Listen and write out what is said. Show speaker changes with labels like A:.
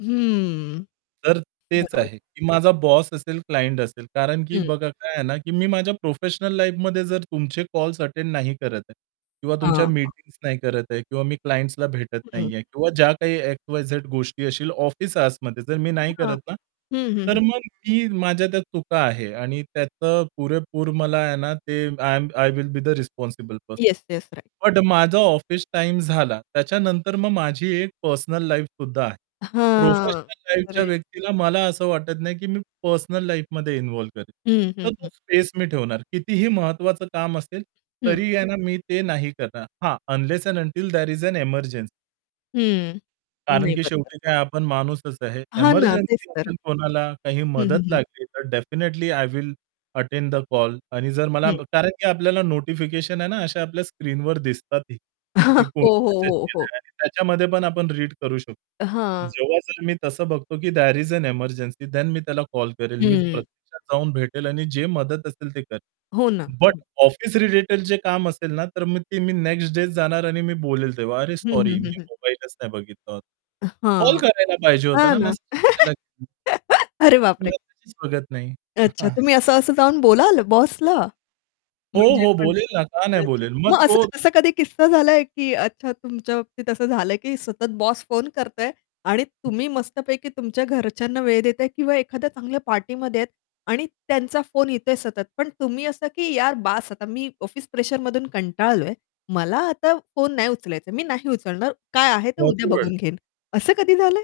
A: हम्म.
B: तर तेच
A: बरोबर.
B: आहे की माझा बॉस असेल, क्लायंट असेल, कारण की
A: हं.
B: बघा काय आहे ना की मी माझ्या प्रोफेशनल लाईफमध्ये जर तुमचे कॉल्स अटेंड नाही करत आहे किंवा
A: हां,
B: तुमच्या
A: हां.
B: मीटिंग्स नाही करत आहे किंवा मी क्लायंटसला भेटत
A: हं.
B: नाहीये किंवा ज्या काही एक्स-वाय-झेड गोष्टी असतीलल ऑफिस आवर्समध्ये, जर मी नाही
A: हां.
B: करत ना.
A: हं, हं,
B: तर
A: हं.
B: मग मी माझ्या त्या चुका आहे आणि त्याचं पुरेपूर मला आहे ना, ते I am I will be the responsible person
A: yes, yes. Right.
B: But माझा ऑफिस टाईम झाला. त्याच्यानंतर मग माझी एक पर्सनल लाईफसुद्धा आहे.
A: हां.
B: प्रोफेशनल लाईफच्या
A: राईट.
B: व्यक्तीला मला असं वाटत नाही, की मी पर्सनल लाईफमध्ये इन्व्हॉल्व्ह करेल.
A: हं,
B: तर
A: हं,
B: तो
A: हं.
B: स्पेस मी ठेवणार, कितीही महत्वाचं काम असेल
A: हं.
B: तरी आहे ना मी ते नाही करणार. हां unless and until there is an emergency.
A: हं,
B: कारण
A: नाही
B: की
A: बरोबर आहे.
B: शेवटी काय आपण माणूसच आहे.
A: हां ना, तेच
B: एमर्जन्सी
A: तर.
B: असेल कोणाला, काही
A: हं,
B: मदत
A: हं, हं.
B: लागली तर definitely I will attend the call आणि जर मला
A: हं.
B: कारण की आपल्याला नोटिफिकेशन आहे ना अशा आपल्या स्क्रीनवर दिसतात, की कोणी
A: हो, हो,
B: मेसेज
A: हो, हो.
B: केलेला आहे. त्याच्यामध्ये पण आपण रीड करू शकतो.
A: हां.
B: जेव्हा जर मी तसं बघतो की there is an emergency then मी त्याला कॉल करेल, मी
A: हम्म.
B: प्रत्यक्षात जाऊन भेटेल आणि जे मदत असेल ते करेल.
A: हो ना.
B: बट
A: हं.
B: ऑफिस रिलेटेड जे काम असेल ना, तर मी नेक्स्ट डे जाणार आणि मी बोलेल तेव्हा, "अरे
A: हं,
B: सॉरी
A: हं, हं,
B: मी
A: हं.
B: मोबाईलच नाही बघितला होता.
A: अ,
B: कॉल
A: हां.
B: करायला पाहिजे" "होता
A: हां
B: ना
A: ना
B: मेसेज कशाला." [unintelligible]
A: अरे
B: मी
A: बापरे!
B: मेसेजच बघत नाही.
A: अच्छा. तुम्ही असं-असं जाऊन बोलाल बॉसला?
B: हो,
A: म्हणजे
B: हो.
A: पण
B: बोलेल ना का नाही
A: अच्छा
B: बोलेल? मग
A: मग असं
B: तो
A: असा कधी किस्सा झालाय की अच्छा तुमच्या बाबतीत असं झालंय की सतत बॉस फोन करतोय आणि
B: हं.
A: तुम्ही मस्तपैकी तुमच्या घरच्यांना वेळ देताय किंवा एखाद्या चांगल्या पार्टीमध्ये आहेत आणि त्यांचा फोन येतोय सतत. पण तुम्ही असं की "यार बास आता मी ऑफिस प्रेशरमधून कंटाळलोय, मला आता फोन नाही उचलायचा, मी नाही उचलणार, काय आहे तर उद्या
B: भरपूर वेळ.
A: बघून घेईन." असं कधी झालंय?